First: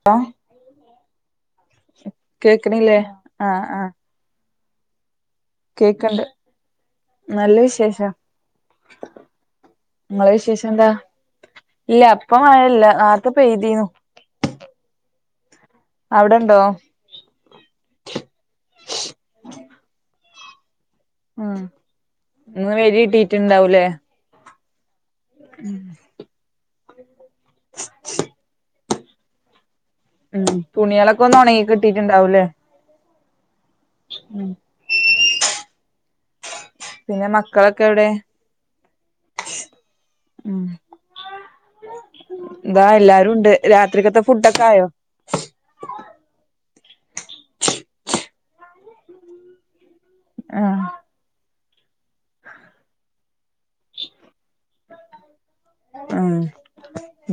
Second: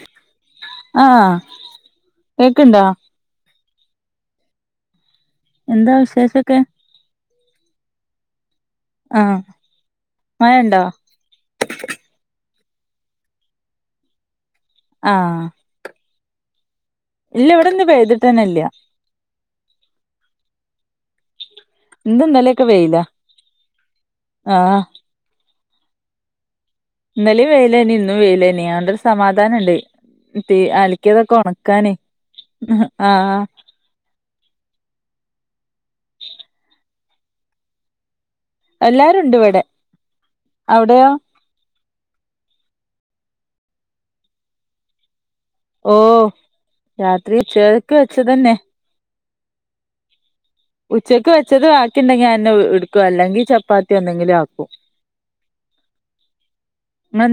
[unintelligible] ആഹ് കേക്ക്ണ്ടോ കേക്കണ്ല്ലേ ആഹ് ആഹ് എന്താ കേക്കൺണ്ട് വിശേഷൊക്കെ നല്ല വിശേശം ആഹ് ങ്ങളെ മഴണ്ടോ വിശേഷെന്താ ഇല്ലപ്പം മഴ്ല്ല നേർത്തെ പെയ്തിനു ആഹ് അവ്ട്ണ്ടോ ഇല്ലവ്ട്ന്ന് പെയ്തിട്ട്ന്ന്ല്യാ ഉം ഇന്നും ഇന്നലെയൊക്കെ ഇന്ന് വെയിലാ വെയ്ല്ട്ടീട്ട്ണ്ടാവൂല്ലേ ആഹ് ഉം ഇന്നലെ വെയിലേനി ഇന്നും വെയിലേനി ആണ്ടരു സമാധാനണ്ട്. ഉം ത്തെ തുണികളൊക്കെ അലക്കിതൊക്കെ ഒന്ന് ഉണങ്ങി ഒണക്കാനെ കിട്ടിട്ടുണ്ടാവൂലേ ആഹ് ഉം പിന്നെ മക്കളക്കെ എവടെ? എല്ലാരും ണ്ട് ഇവടെ അഒടയോ? ന്താ എല്ലാരും ണ്ട് രാത്രിക്കത്തെ ഫുഡക്കെ ആയോ? ഓഹ് രാത്രി ച്ചേ ഉച്ച കക്ക് വെച്ചത് തന്നെ. ആഹ് ഉച്ചക്ക് വെച്ചത് ബാക്കി ണ്ടെങ്കി അഹന്നെ ട്ക്കും അല്ലെങ്കിൽ ചപ്പാത്തി എന്തങ്കിലും ആക്കും. ഉം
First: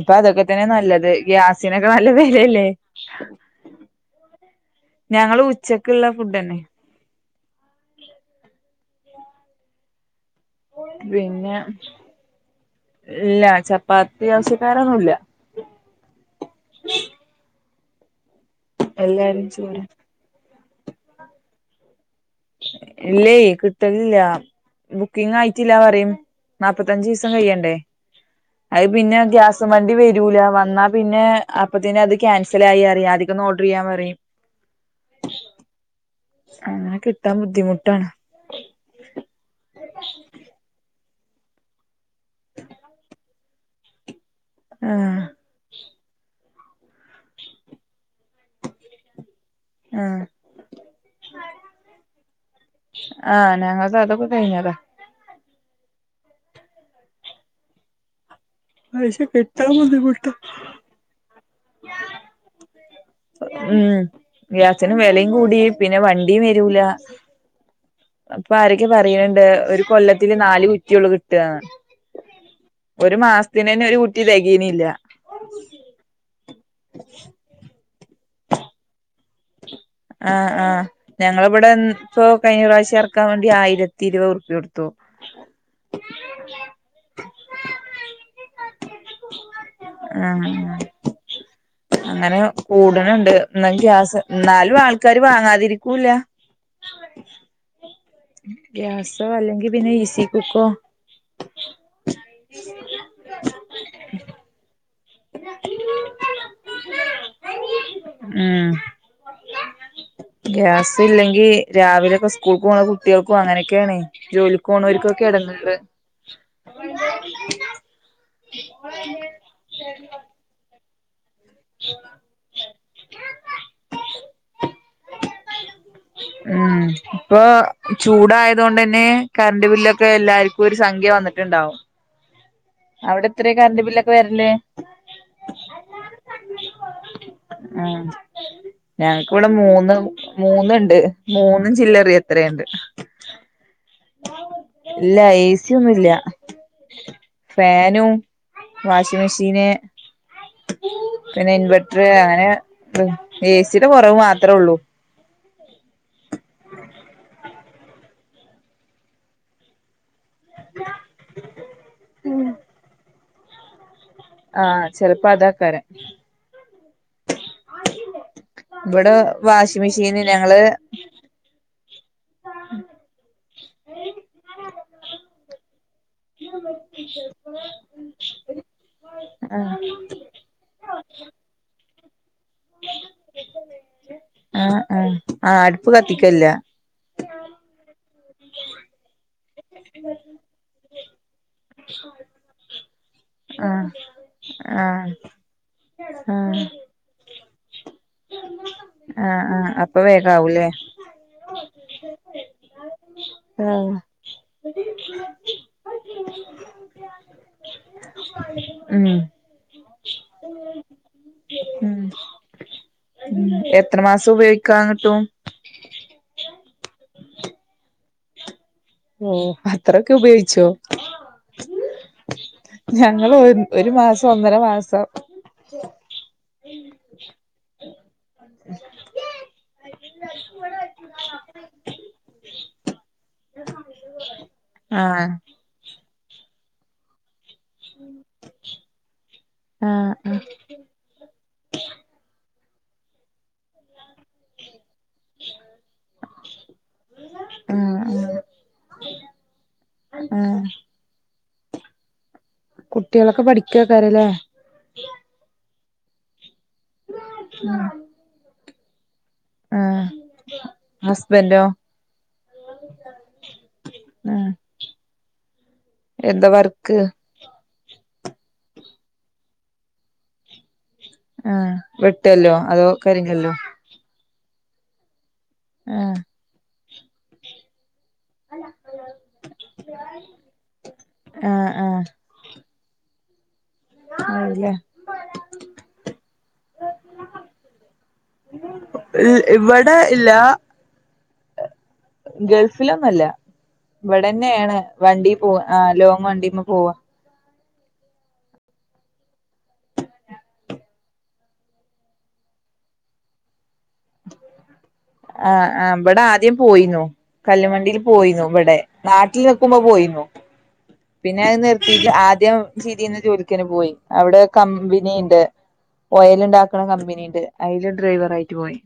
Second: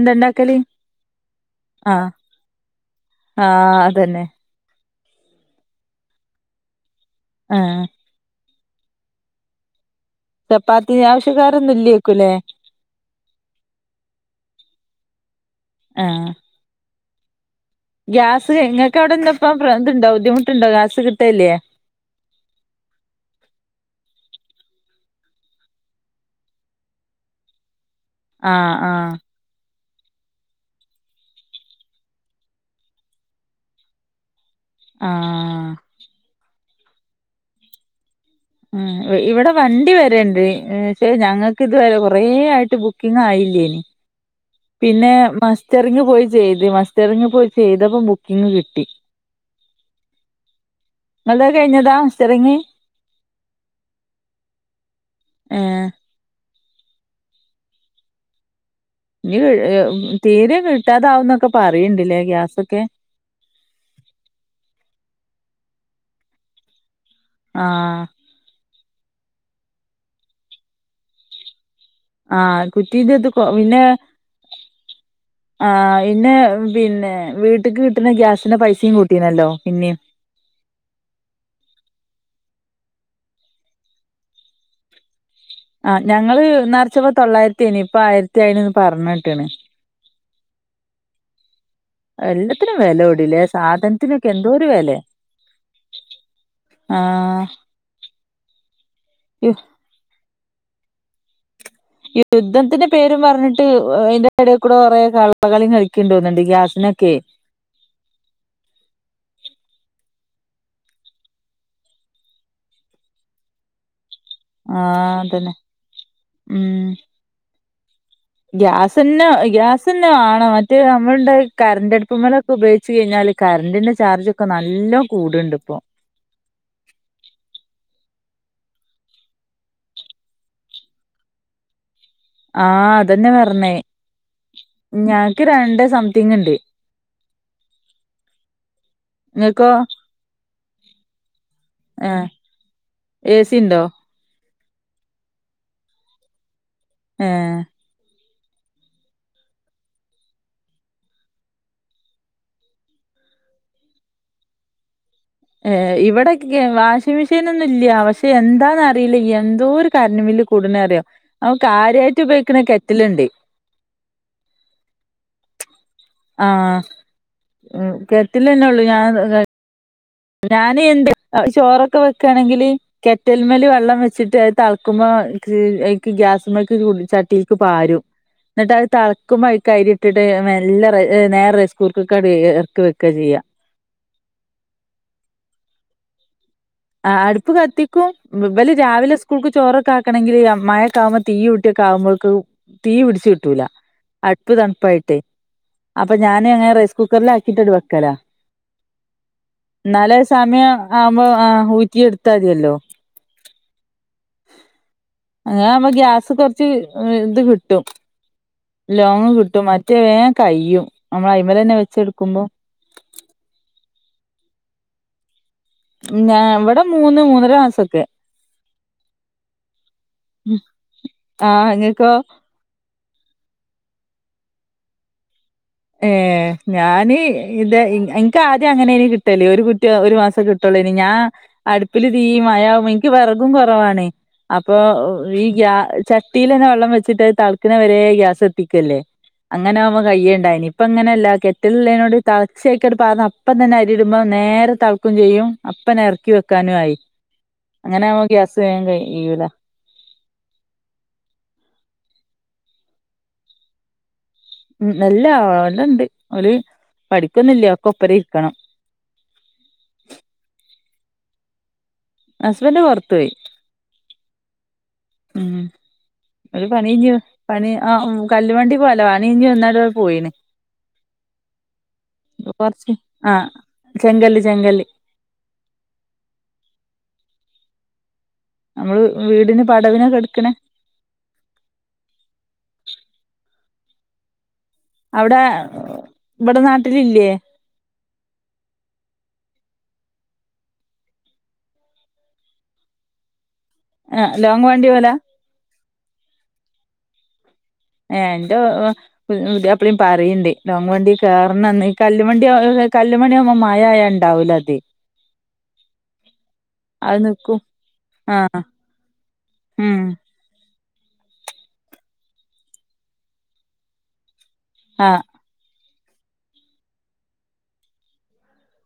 ഇപ്പ അതൊക്കെ ഇണ്ടാക്കല് തന്നെ നല്ലത് ഗ്യാസിനൊക്കെ ആഹ് നല്ല വെലല്ലേ. ആഹ് അതന്നെ ഞങ്ങളും ഉച്ചക്ക്ള്ള ഫുഡന്നെ. ആഹ് ചപ്പാത്തി പിന്നെ ആവശ്യക്കാരൊന്നും ഇല്ലേക്കുലേ ഇല്ല ചപ്പാത്തി ആവശ്യക്കാരൊന്നുല്ല. ആഹ് ഗ്യാസ് നിങ്ങൾക്ക് എല്ലാരും അഒടെന്താപ്പം ചോര ത്ണ്ടോ ബുദ്ധിമുട്ട്ണ്ടോ ഗ്യാസ് കിട്ടേല്ലേ? ഇല്ലേ കിട്ടലില്ല. ബുക്കിംങ്‌ ആയിട്ടില്ലാന്ന് പറിം നാല്പത്തഞ്ച് സം കഴിയണ്ടേ ആഹ് അഹ് ആഹ് പിന്നെ ഗ്യാസ് വണ്ടി വരൂല വന്നാ പിന്നെ അപ്പ തന്നെ അത് ക്യാൻസലായി അറിം. ആദ്യക്കന്ന് ഓർഡർ യ്യാൻ പറിം. ആഹ് അങ്ങനെ കിട്ടാൻ ബുദ്ധിമുട്ടാണ്. ഹേ ഇവ് ഇവടെ വണ്ടി വരേണ്ട് ഞങ്ങൾക്ക് ഇത് വരെ കൊറെ ആയിട്ട് ബുക്കിംങ്‌ ആയില്ലേനി. പിന്നെ ആഹ് മസ്റ്ററിങ്ങ് പോയി ചെയ്ത് മസ്റ്ററിങ്ങ് പോയി ചെയ്തപ്പോ ബുക്കിങ് കി ട്ടി ആഹ് ഇങ്ങൾതെ കഴിഞ്ഞതാ മസ്റ്ററിങ്ങ്. ആഹ് ഞങ്ങൾതെ അതൊക്കെ കഴിഞ്ഞതാ. ഏഹ് പക്ഷെ ഇനി കിട്ടാൻ ബുദ്ധിമുട്ടാ തീരെ കിട്ടാതാവന്നൊക്കെ പറയണ്ടില്ലേ ഗ്യാസൊക്കെ. ഉം ഗ്യാസിന് വെലേം കൂടി പിന്നെ വണ്ടിം വരൂല. ആഹ് അപ്പ ആരൊക്കെ പറയ്ണ്ട് ഒരു കൊല്ലത്തില് നാല് കുറ്റിളളു കിട്ടാ. ആഹ് ഒരു കുറ്റിന്റെത് മാസ്ത്തിന് പിന്നെ തന്നെ ഒരു കുറ്റി തെകിണില്ല. ആഹ് ഇന്നെ പിന്നെ വീട്ട്ക്ക് കിട്ട്ന്ന ഗ്യാസിന്റെ പൈസിം കൂട്ടീനല്ലോ പിന്നിം. ആഹ് ആഹ് ഞങ്ങള് ഇവടെ ൻ ഇപ്പൊ കഴിഞ്ഞ പ്രാവശ്യം എർക്കാൻ വേണ്ടി ആയിരത്തി ഇരുപത് ഉർപ്യ കൊട്ത്തു. ആഹ് ഞങ്ങള് ന്നർച്ചപ്പോ തൊള്ളായിരത്തി നി ഇപ്പ ആയിരത്തി ആയിന് ന്ന് പർഞ്ഞേട്ട്ണ്. ആഹ് അങ്ങനെ എല്ലത്തിനും വെല കൂട്ണ് ണ്ട് കൂടിലേ ന്ന് ഗ്യാസ് സാധനത്തിനൊക്കെ ഉം എന്തോരു ന്നാലും വെലേ ആൾക്കാര് വാങ്ങാതിരിക്കൂല. ആഹ് ഗ്യാസോ യു അല്ലെങ്കി പിന്നെ ഇ സി കുക്കോ യുദ്ധത്തിന്റെ പേരും പർഞ്ഞിട്ട് അയിന്റെ എടേ കൂടെ കൊറെ കള കളിം കളിക്ക്ണ്ടോന്ന്ണ്ട് ഗ്യാസിനൊക്കെ ഉം ഗ്യാസ് ഇല്ലെങ്കി രാവിലെ ഒക്കെ സ്കൂൾക്ക് പോണ കുട്ട്യൾക്കും അങ്ങനെക്കെയാണ്. ആഹ് അതന്നെ ഉം ഗ്യാസന്നെ ഗ്യാസന്നെ വാണം മറ്റേ നമ്മള ണ്ട് കർണ്ട് അട്പ്പ്മലൊക്കെ ഉപയോഗിച്ച് കഴിഞ്ഞാല് കർണ്ടിന്റെ ചാർജ് ഒക്കെ നല്ല കൂട്ണ്ട് ഇപ്പോ. ഉം ഇപ്പൊ ചൂടായതോണ്ടന്നെ കർണ്ട് ബില്ലൊക്കെ എല്ലാർ ഒരു സംഖ്യ വന്ന്ട്ട് ണ്ടാവും. ആഹ് അതന്നെ പർഞ്ഞേ ബില്ലൊക്കെ വരല് ഞങ്ങക്ക് രണ്ടേ സംതിങ് ഉണ്ട്. ഹേ ഞങ്ങക്ക് വ്ടെ ഇങ്ങക്കോ മൂന്ന് മൂന്ന്ണ്ട് മൂന്നും ചില്ലറിം എത്രേണ്ട്. എസി ഉണ്ടോ ഇല്ല എസി ഒന്നും ഇല്ല ഏഹ് ഫാനും വാഷിംഗ മെഷീന് പിന്നെ ഇൻവെർട്ടർ അങ്ങനെ എ സിയുടെ കുറവ് മാത്രേ ഉള്ളൂ ഏ ഇവിടെ വാഷിംഗ മെഷീൻൊന്നും ഇല്ല പക്ഷെ എന്താന്നറിയില്ല എന്തോ ഒരു കറണ്ട് ബില്ല് കൂടുന്ന അറിയോ അവക്ക് കാര്യായിട്ട് ഉപയോഗിക്കണ കെറ്റിലുണ്ട് ആഹ ചല്പ്പ അതാ കാര ആഹ കെറ്റല് ഉള്ളൂ ഞാൻ ഇവിടെ വാഷിംഗ് മെഷീൻ ഞാാന് എന്ത് ചോറൊക്കെ വെക്കയാണെങ്കില് കെറ്റൽമേൽ വെള്ളം വെച്ചിട്ട് അത് തളക്കുമ്പോക്ക് ഗ്യാസക്ക് ചട്ടിക്ക് പാരും എന്നിട്ട് അത് തളക്കുമ്പോ ആഹ് അരി ഇട്ടിട്ട് മെല്ലെ നേരെ റെസ്കൂർക്കൊക്ക ഇറക്കി വെക്കുക ചെയ്യാം ആ ആ അടുപ്പ് കത്തിക്കൽ ഇല്ല ആ അടുപ്പ് കത്തിക്കും ഇവലെ രാവിലെ സ്കൂൾക്ക് ചോറൊക്കെ ആകണമെങ്കിൽ മഴക്കാമ തീ ഇട്ടിയൊക്കെ ആകുമ്പോഴക്ക് തീ പിടിച്ച് കിട്ടൂല ആഹ് അടുപ്പ് ആഹ് തണുപ്പായിട്ടേ അപ്പൊ ഞാൻ ആഹ് അങ്ങനെറൈസ് കുക്കറൽ ആാക്കിയിട്ട്ടു വെക്കലാ ആഹ് ആഹ് അപ്പൊ എന്നാലെ വേഗാവൂലേ സമയം ആവുമ്പോ ആഹ ഊറ്റിയ എടുത്താതില്ലോ ആഹ് അങ്ങനെ ആവുമ്പോ ഗ്യാസ് കുറച്ച് ഇത് കിട്ടും ഉം ലോങ്ങ് കിട്ടും മറ്റേ വേ കയ്യും നമ്മൾ അയി്മല തന്നെ ഉം വെച്ചെടുക്കുമ്പോ എത്ര മാസം ഉപയോഗിക്കാങ്ങിട്ടും ഞാ ഇവിടെ മൂന്ന് മൂന്നര മാസൊക്കെ ഓ അത്രൊക്കെ ഉപയോഗിച്ചോ ആഹ് ഇങ്ങക്കോ ഞങ്ങൾ ഒരു മാസം ഒന്നര മാസം ഏ ഞാന് ഇത എനിക്ക് ആദ്യം അങ്ങനെന് കിട്ടലേ ഒരു കു ഒരു മാസം കിട്ടുള്ളൂ ഇനി ഞാൻ അടുപ്പില് തീ മഴയാവും എനിക്ക് വിറകും കുറവാണ് അപ്പൊ ആഹ് ഈ [unintelligible] [inaudible] വെള്ളം വെച്ചിട്ട തളക് വരെ ഗ്യാസ് എത്തിക്കല്ലേ അങ്ങനെ [unintelligible] ആഹ് കയ്യണ്ടായി ആഹ് ഇപ്പ ഇങ്ങനെയല്ല ഗെറ്റലുള്ളതിനോട് തളച്ചേക്ക പറഞ്ഞ അപ്പ തന്നെ അരിയിടുമ്പോ നേരെ തളക്കും ചെയ്യും അപ്പോ ഇറക്കി വെക്കാനും ആയി അങ്ങനെ ആഹ് ആവുമ്പോ ഗ്യാസ് കഴിയില്ല [unintelligible] കുട്ടികളൊക്കെ പഠിക്കക്കാര അല്ലേ [unintelligible] അവരെ പഠിക്കുന്നില്ല ഒക്കെ ഒപ്പര ഇരിക്കണം ആ ഹസ്ബൻറോ ഹസ്ബൻഡറ് പുറത്തു പോയി ആഹ് ഉ എന്താ ഒരു വർക്ക് പണിഞ്ഞു പണി ആ കല്ലുവണ്ടി പോവല്ലോ പണി ഇഞ്ഞഞ് ഒന്നാര പോയിന് ആ വെട്ടല്ലോ അതോ കൊറച്ച് ആ കരിങ്ങല്ലോ ചെങ്കല്ല് ആഹ നമ്മള് വീടിന് പടവിനൊക്കെ എടുക്കണേ ആ ആഹ അതെ [unintelligible] അവിടെ ഇവിടെ നാട്ടിലില്ലയേ ഇവിടെ ഇല്ല ഗൾഫിലൊന്നല്ല ആ ലോങ് ഇവിടെന്നെയാണ് പോല വണ്ടി പോ ആ് ലോങ്ങ് വണ്ടിക്ക് പോകും [unintelligible] [inaudible] പറയണ്ട ലോങ്ങ് വണ്ടിയിൽ കേറന്ന് കല്ല്ുവണ്ടി കല്ലുവണ്ടി ആവുമ്പോൾ മഴ ഉണ്ടാവൂല്ല അതെയ് ആ ആ ഇവിടെ ആദ്യം പോയിന്നു അത് നിക്കും കല്ലുവണ്ടിയിൽ ആ പോയിന്നു ഇവിടെ നാട്ടിൽ നിക്കുമ്പോ ഉം പോയിന്നു പിന്നെ അത് നിർത്തിയിട്ട് ആദ്യം ചെയ്തിന്ന് ജോലിക്കന്നെ പോയി അവിടെ ആ കമ്പനി ഇണ്ട് ഓയല് ഉണ്ടാക്കണ കമ്പനി ഇണ്ട് അതില് ഡ്രൈവർ ആയിട്ട് പോയി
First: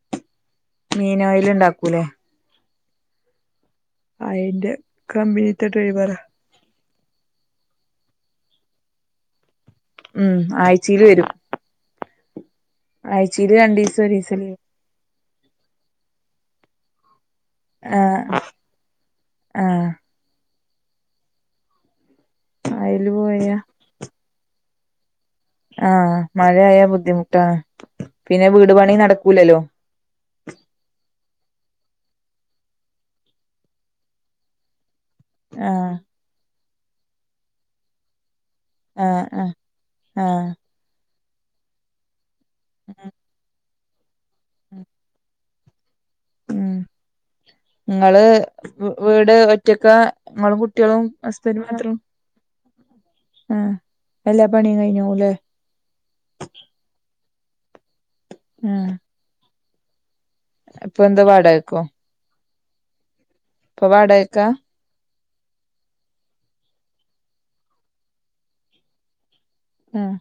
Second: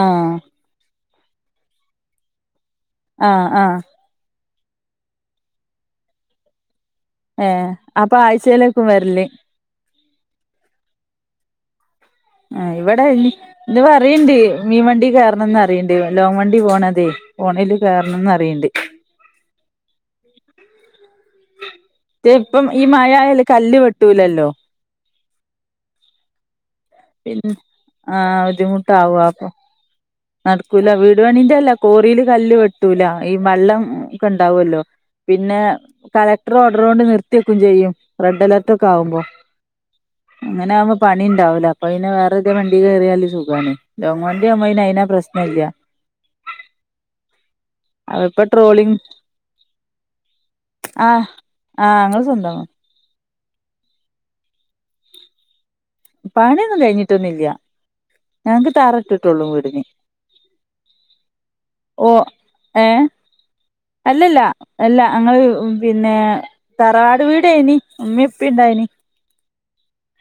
ആഹ് മീനോയല് ഉണ്ടാക്കൂല്ലേ ആഹ് ആഹ് അയിന്റെ കമ്പിനിത്തെ ഡ്രൈവറാ ഏഹ് അപ്പൊ ആഴ്ചയിലേക്കും വരല്ല് ഉം ആഴ്ച്ചയില് വരും ആ ഇവിടെ ഇ ആഴ്ചയില് ഇത് രണ്ടീസം പറയ്ണ്ട് ഒരീസം ലീവ് മീൻ വണ്ടി കായറണം എന്ന് പറിയണ്ട് ലോങ് വണ്ടി പോണത് പോണൽ കായ റണം ആഹ് ന്ന് പറിയിണ്ട് ആഹ് മറ്റേ ഇപ്പം ഈ മഴ അയില് ആയാല് പോയാ കല്ല് വെട്ടൂലല്ലോ ആഹ് മഴ ആയാല് പിന്നെ ബുദ്ധിമുട്ടാണ് ആ പിന്നെ വീട് പണി ബുദ്ധിമുട്ടാവും അപ്പൊ നടക്കൂലല്ലോ നടക്കൂല വീട് പണിന്റെ അല്ല കോറിൽ കല്ല് വെട്ടൂല ഈ വെള്ളം ഒക്കെ ഉണ്ടാവല്ലോ പിന്നെ ആഹ് കളക്ടർ ഓർഡർ കൊണ്ട് നിർത്തിയെക്കും ചെയ്യും റെഡ് അലേർട്ട ഒക്കെ ആകുമ്പോ ആഹ് ആഹ് അങ്ങനെ ആകുമ്പോൾ പണി ഉണ്ടാവൂല അപ്പം അയ്ന്ന് വേറെ എതേ വണ്ടി ആഹ് കയറിയാല് സുഖാണ് ലോങ്ങ് വണ്ടി ആണേല് അയിന് പ്രശ്നം ഇല്ല ഉം [inaudible] ഇങ്ങള് ഇപ്പൊ ട്രോളിങ് വീട് ഒറ്റക്കാ ഇങ്ങളും കുട്ടികളും ഹസ്ബൻഡ് മാത്രം ആഹ് ഞങ്ങള് സ്വന്തം ആഹ് എല്ലാ പണിയും കഴിഞ്ഞോല്ലേ പണിയൊന്നും കഴിഞ്ഞിട്ടൊന്നും ഇല്ല ഞങ്ങക്ക് ആഹ് തറ ഇട്ടിട്ടെള്ളൂ വീടിന് ഇപ്പൊ എന്താ വാടകക്കോ? ഓഹ് ഏഹ് ഇപ്പൊ അല്ലല്ല. വാടകക്കാ അല്ല ഞങ്ങള് പിന്നെ തറവാട് വീടെയിന് ഉമ്മിം ഉപ്പിം ഇണ്ടായിന്. ഉം.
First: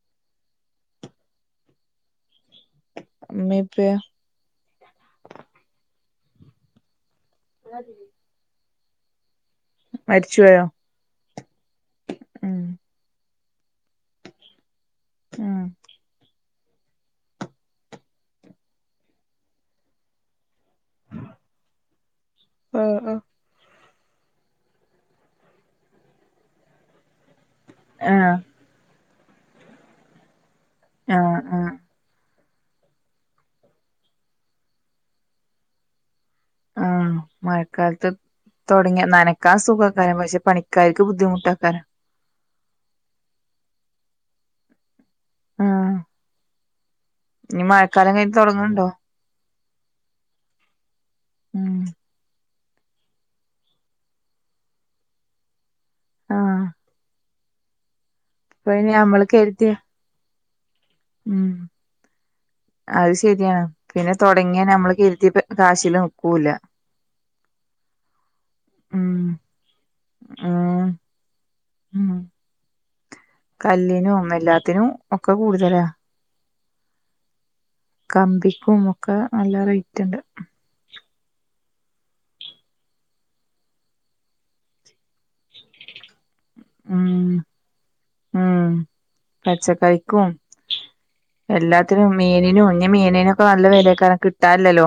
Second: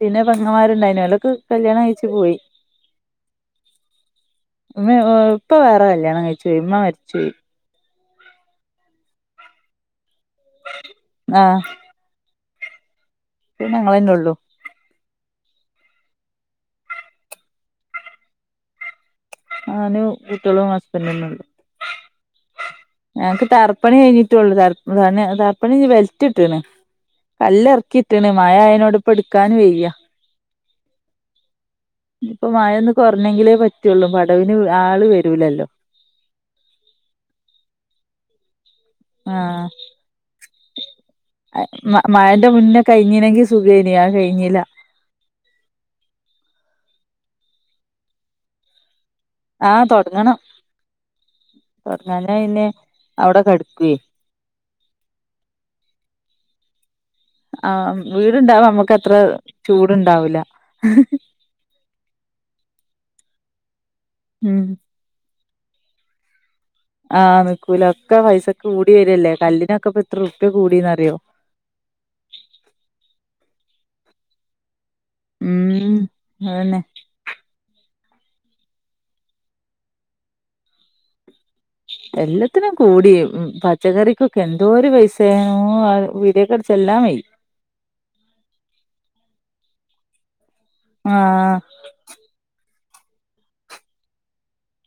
പിന്നെ പെങ്ങമാര് ഉണ്ടായ്നി ഒലൊക്കെ കല്യാണം കയ്ച്ചു പോയി. ഇമ്മീ ഇപ്പയോ? ഉമ്മ ഇപ്പ വേറെ കല്യാണം കഴിച്ച് പോയി ഇമ്മ മരിച്ചു പോയി. [unintelligible] മരിച്ച് പോയോ? ആഹ്. ഉം ഇപ്പം പിന്നെ ഞങ്ങള്ന്നെ ഒള്ളൂ. ആഹ്. ഞാനും കുട്ടേളും ഹസ്ബൻഡ് തന്നെ ഒള്ളൂ ആഹ്. ഞങ്ങക്ക് തറപ്പണി കഴിഞ്ഞിട്ടുള്ളൂ തറ തന്നെ തറപ്പണി കഴിഞ് ബെൽറ്റ് ഇട്ട്ണ് കല്ല് എറക്കി ഇട്ട്ണ് ആഹ് മയ ആയ്നോട് ഇപ്പം ഇട്ക്കാനും വെയ്യ. ആഹ് ആഹ്. ഇനിപ്പൊ മയൊന്ന് കൊറഞ്ഞെങ്കിലേ പറ്റൊള്ളൂ പടവിന് ആള് വരൂലല്ലോ. ആഹ് മയക്കാലത്ത്. തൊടങ്ങിയ നനക്കാൻ ആഹ് സുഖക്കാരം പക്ഷെ പണിക്കാര്ക്ക് ബുദ്ധിമുട്ട് ഏയ്ക്കാരം മയന്റെ മുന്നേ കഴഞ്ഞിന്നെങ്കി സുഖയ്നി അയ് കഴിഞ്ഞില. ആഹ്. ഇനി മയക്കാലം കയിഞ്ട്ട് തൊടങ്ണ് ഇണ്ടോ? ആഹ് തൊടങ്ങണം ഉം തൊടങ്ങഞ്ഞാ പിന്നെ അവടെ കെട്ക്കയും ആഹ്. ആഹ് വീടുണ്ടാവ ഇപ്പയ്ന് അമ്മക്കത്ര ഞമ്മള് ചൂടുണ്ടാവില്ല. അയ് ശരിയാണ് പിന്നെ ഉം തൊടങ്ങിയാ നമ്മള് കെരുതേപ്പ കാശീല് നിക്കൂല. ആഹ് നിക്കൂല ഒക്കെ പൈസ കൂടി ഉം വരല്ലേ കല്ലിനൊക്കെ ഇപ്പ എത്രറപ്യ ഉം കൂടന്ന്റിയോ? ഉം. കല്ലിനും എല്ലാത്തിനും. ഒക്കെ കൂടുതലാ ഉം അതന്നെ. കമ്പിക്കും ഒക്കെ നല്ല റേറ്റ് ഇണ്ട്. എല്ലത്തിനും കൂടി പച്ചക്കറിക്കൊക്കെ എന്തോരു പൈസ് പീഡിയക്കചെല്ലാം വയി ഉം പച്ചക്കറിക്കും ആഹ് എല്ലാ മീനിനും ഇഞ് മീനിനോക്കെ നല്ലെ വെലക്കാരം കിട്ടാല്ലല്ലോ.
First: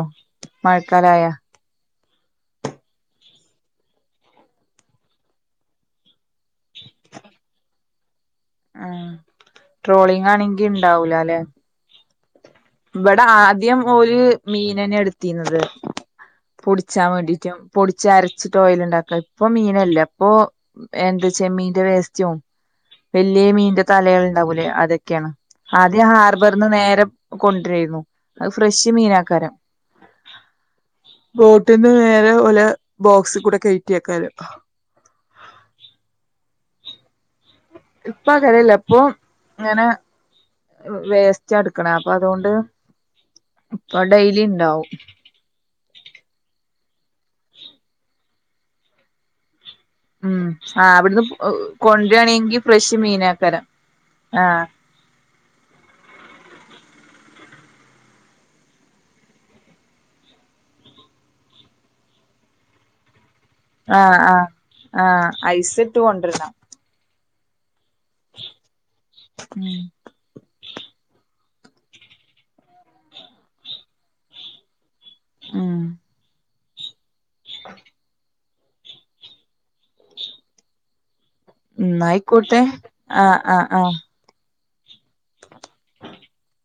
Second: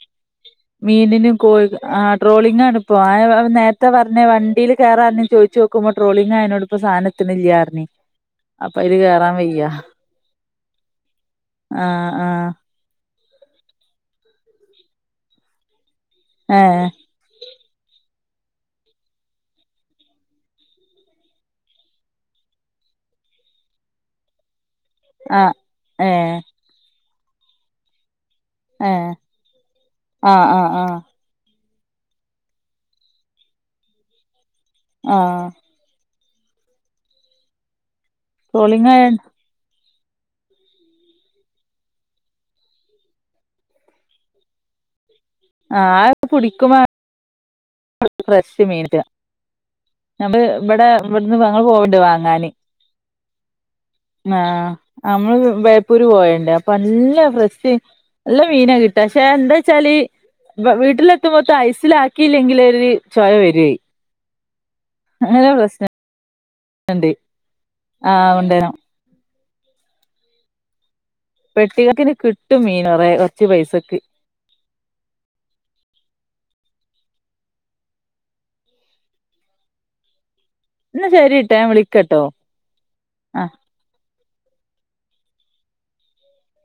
മീനിനും കോയിക് ആ ട്രോളിങ് ആണ്പ്പോ ആഹ് നേരത്തെ പറഞ്ഞ വണ്ടല് കേറിഞ ചോയിചോക്കുമ്പോ ട്രോളിങ്ങായതോണ്ട്പ്പോ- കിട്ടുന്നില്ലറഞ്. ആഹ് ട്രോളിംങ്ങാണെങ്കി ഇ ണ്ടാവൂലലെ. ആഹ്. ഇവടെ ആദ്യം ഒരു മീനന്നെ എടുത്തിന്നത് ഏഹ് പുടിച്ചാൻ വേണ്ടിട്ടും. പൊടിച്ച് അരച്ചിട്ട് ഓയിൽ ഇ ണ്ടാക്കാ ഇപ്പൊ മീനല്ല ഇപ്പൊ. എന്ത്‌ ചമ്മീന്റെ വേസ്റ്റവും വലിയ മീന്റെ തലകൾ ഉണ്ടാവൂലേ അതൊക്ക ആഹ് ആദ്യം ഏഹ് ഹാർബറിന്ന് നേരെ കൊണ്ട്രരുന്നു. അയ് ഫ്രഷ് ഏഹ് മീനക്കാരം. ആഹ് ആഹ് ആഹ് ബോട്ടിന്ന് നേരെ ഓല ബോക്സി കൂടെ കയറ്റിയക്കാരം. ആഹ്. ഇപ്പ കരല്ല ഇപ്പൊ ട്രോളിങ്ങായ ഇങ്ങനെ വേസ്റ്റ ഇടുക്കണ അപ്പൊ അതോണ്ട്. ഇപ്പൊ ഡെയിലി ഉണ്ടാവും ആഹഇപ്പോകുടിക്കുമ- ഫ്രഷ് മേടിച്ച- ഞള് ഉം ആ ഇവിടെ അവിടുന്ന് ഇവിടുന്ന് തങ്ങ പോയിണ്ട് വാങ്ങാന് കൊണ്ടുവരാണെങ്കി ഫ്രഷ് മീനാക്കാരം ആഹ് ആഹ- നമ്മള് ബേപ്പൂര് പോയണ്ട് അപ്പൊ നല്ല ഫ്രഷ് - നല്ല മീന കിട്ട പക്ഷെ എന്താ വെച്ചാല് വീട്ടിലെത്തുമ്പോത്തെ ഐസില ആാക്കിയില്ലെങ്കില്- ത്തിരി ചോയ വരുവേ- ആഹ് ഐസ് ഇട്ട് കൊണ്ടരണം ണ്ട് ആ് ഉണ്ടേന [unintelligible] ഉം പെട്ടികണക്കിക്കന് കിട്ടും മീൻ കുറെ കുറച്ച പൈസക്ക്. ഉം ഉ [unintelligible] എന്ന ശരി ന്നായിക്കോട്ടെ ആഹ് ആഹ് ആഹ് [unintelligible]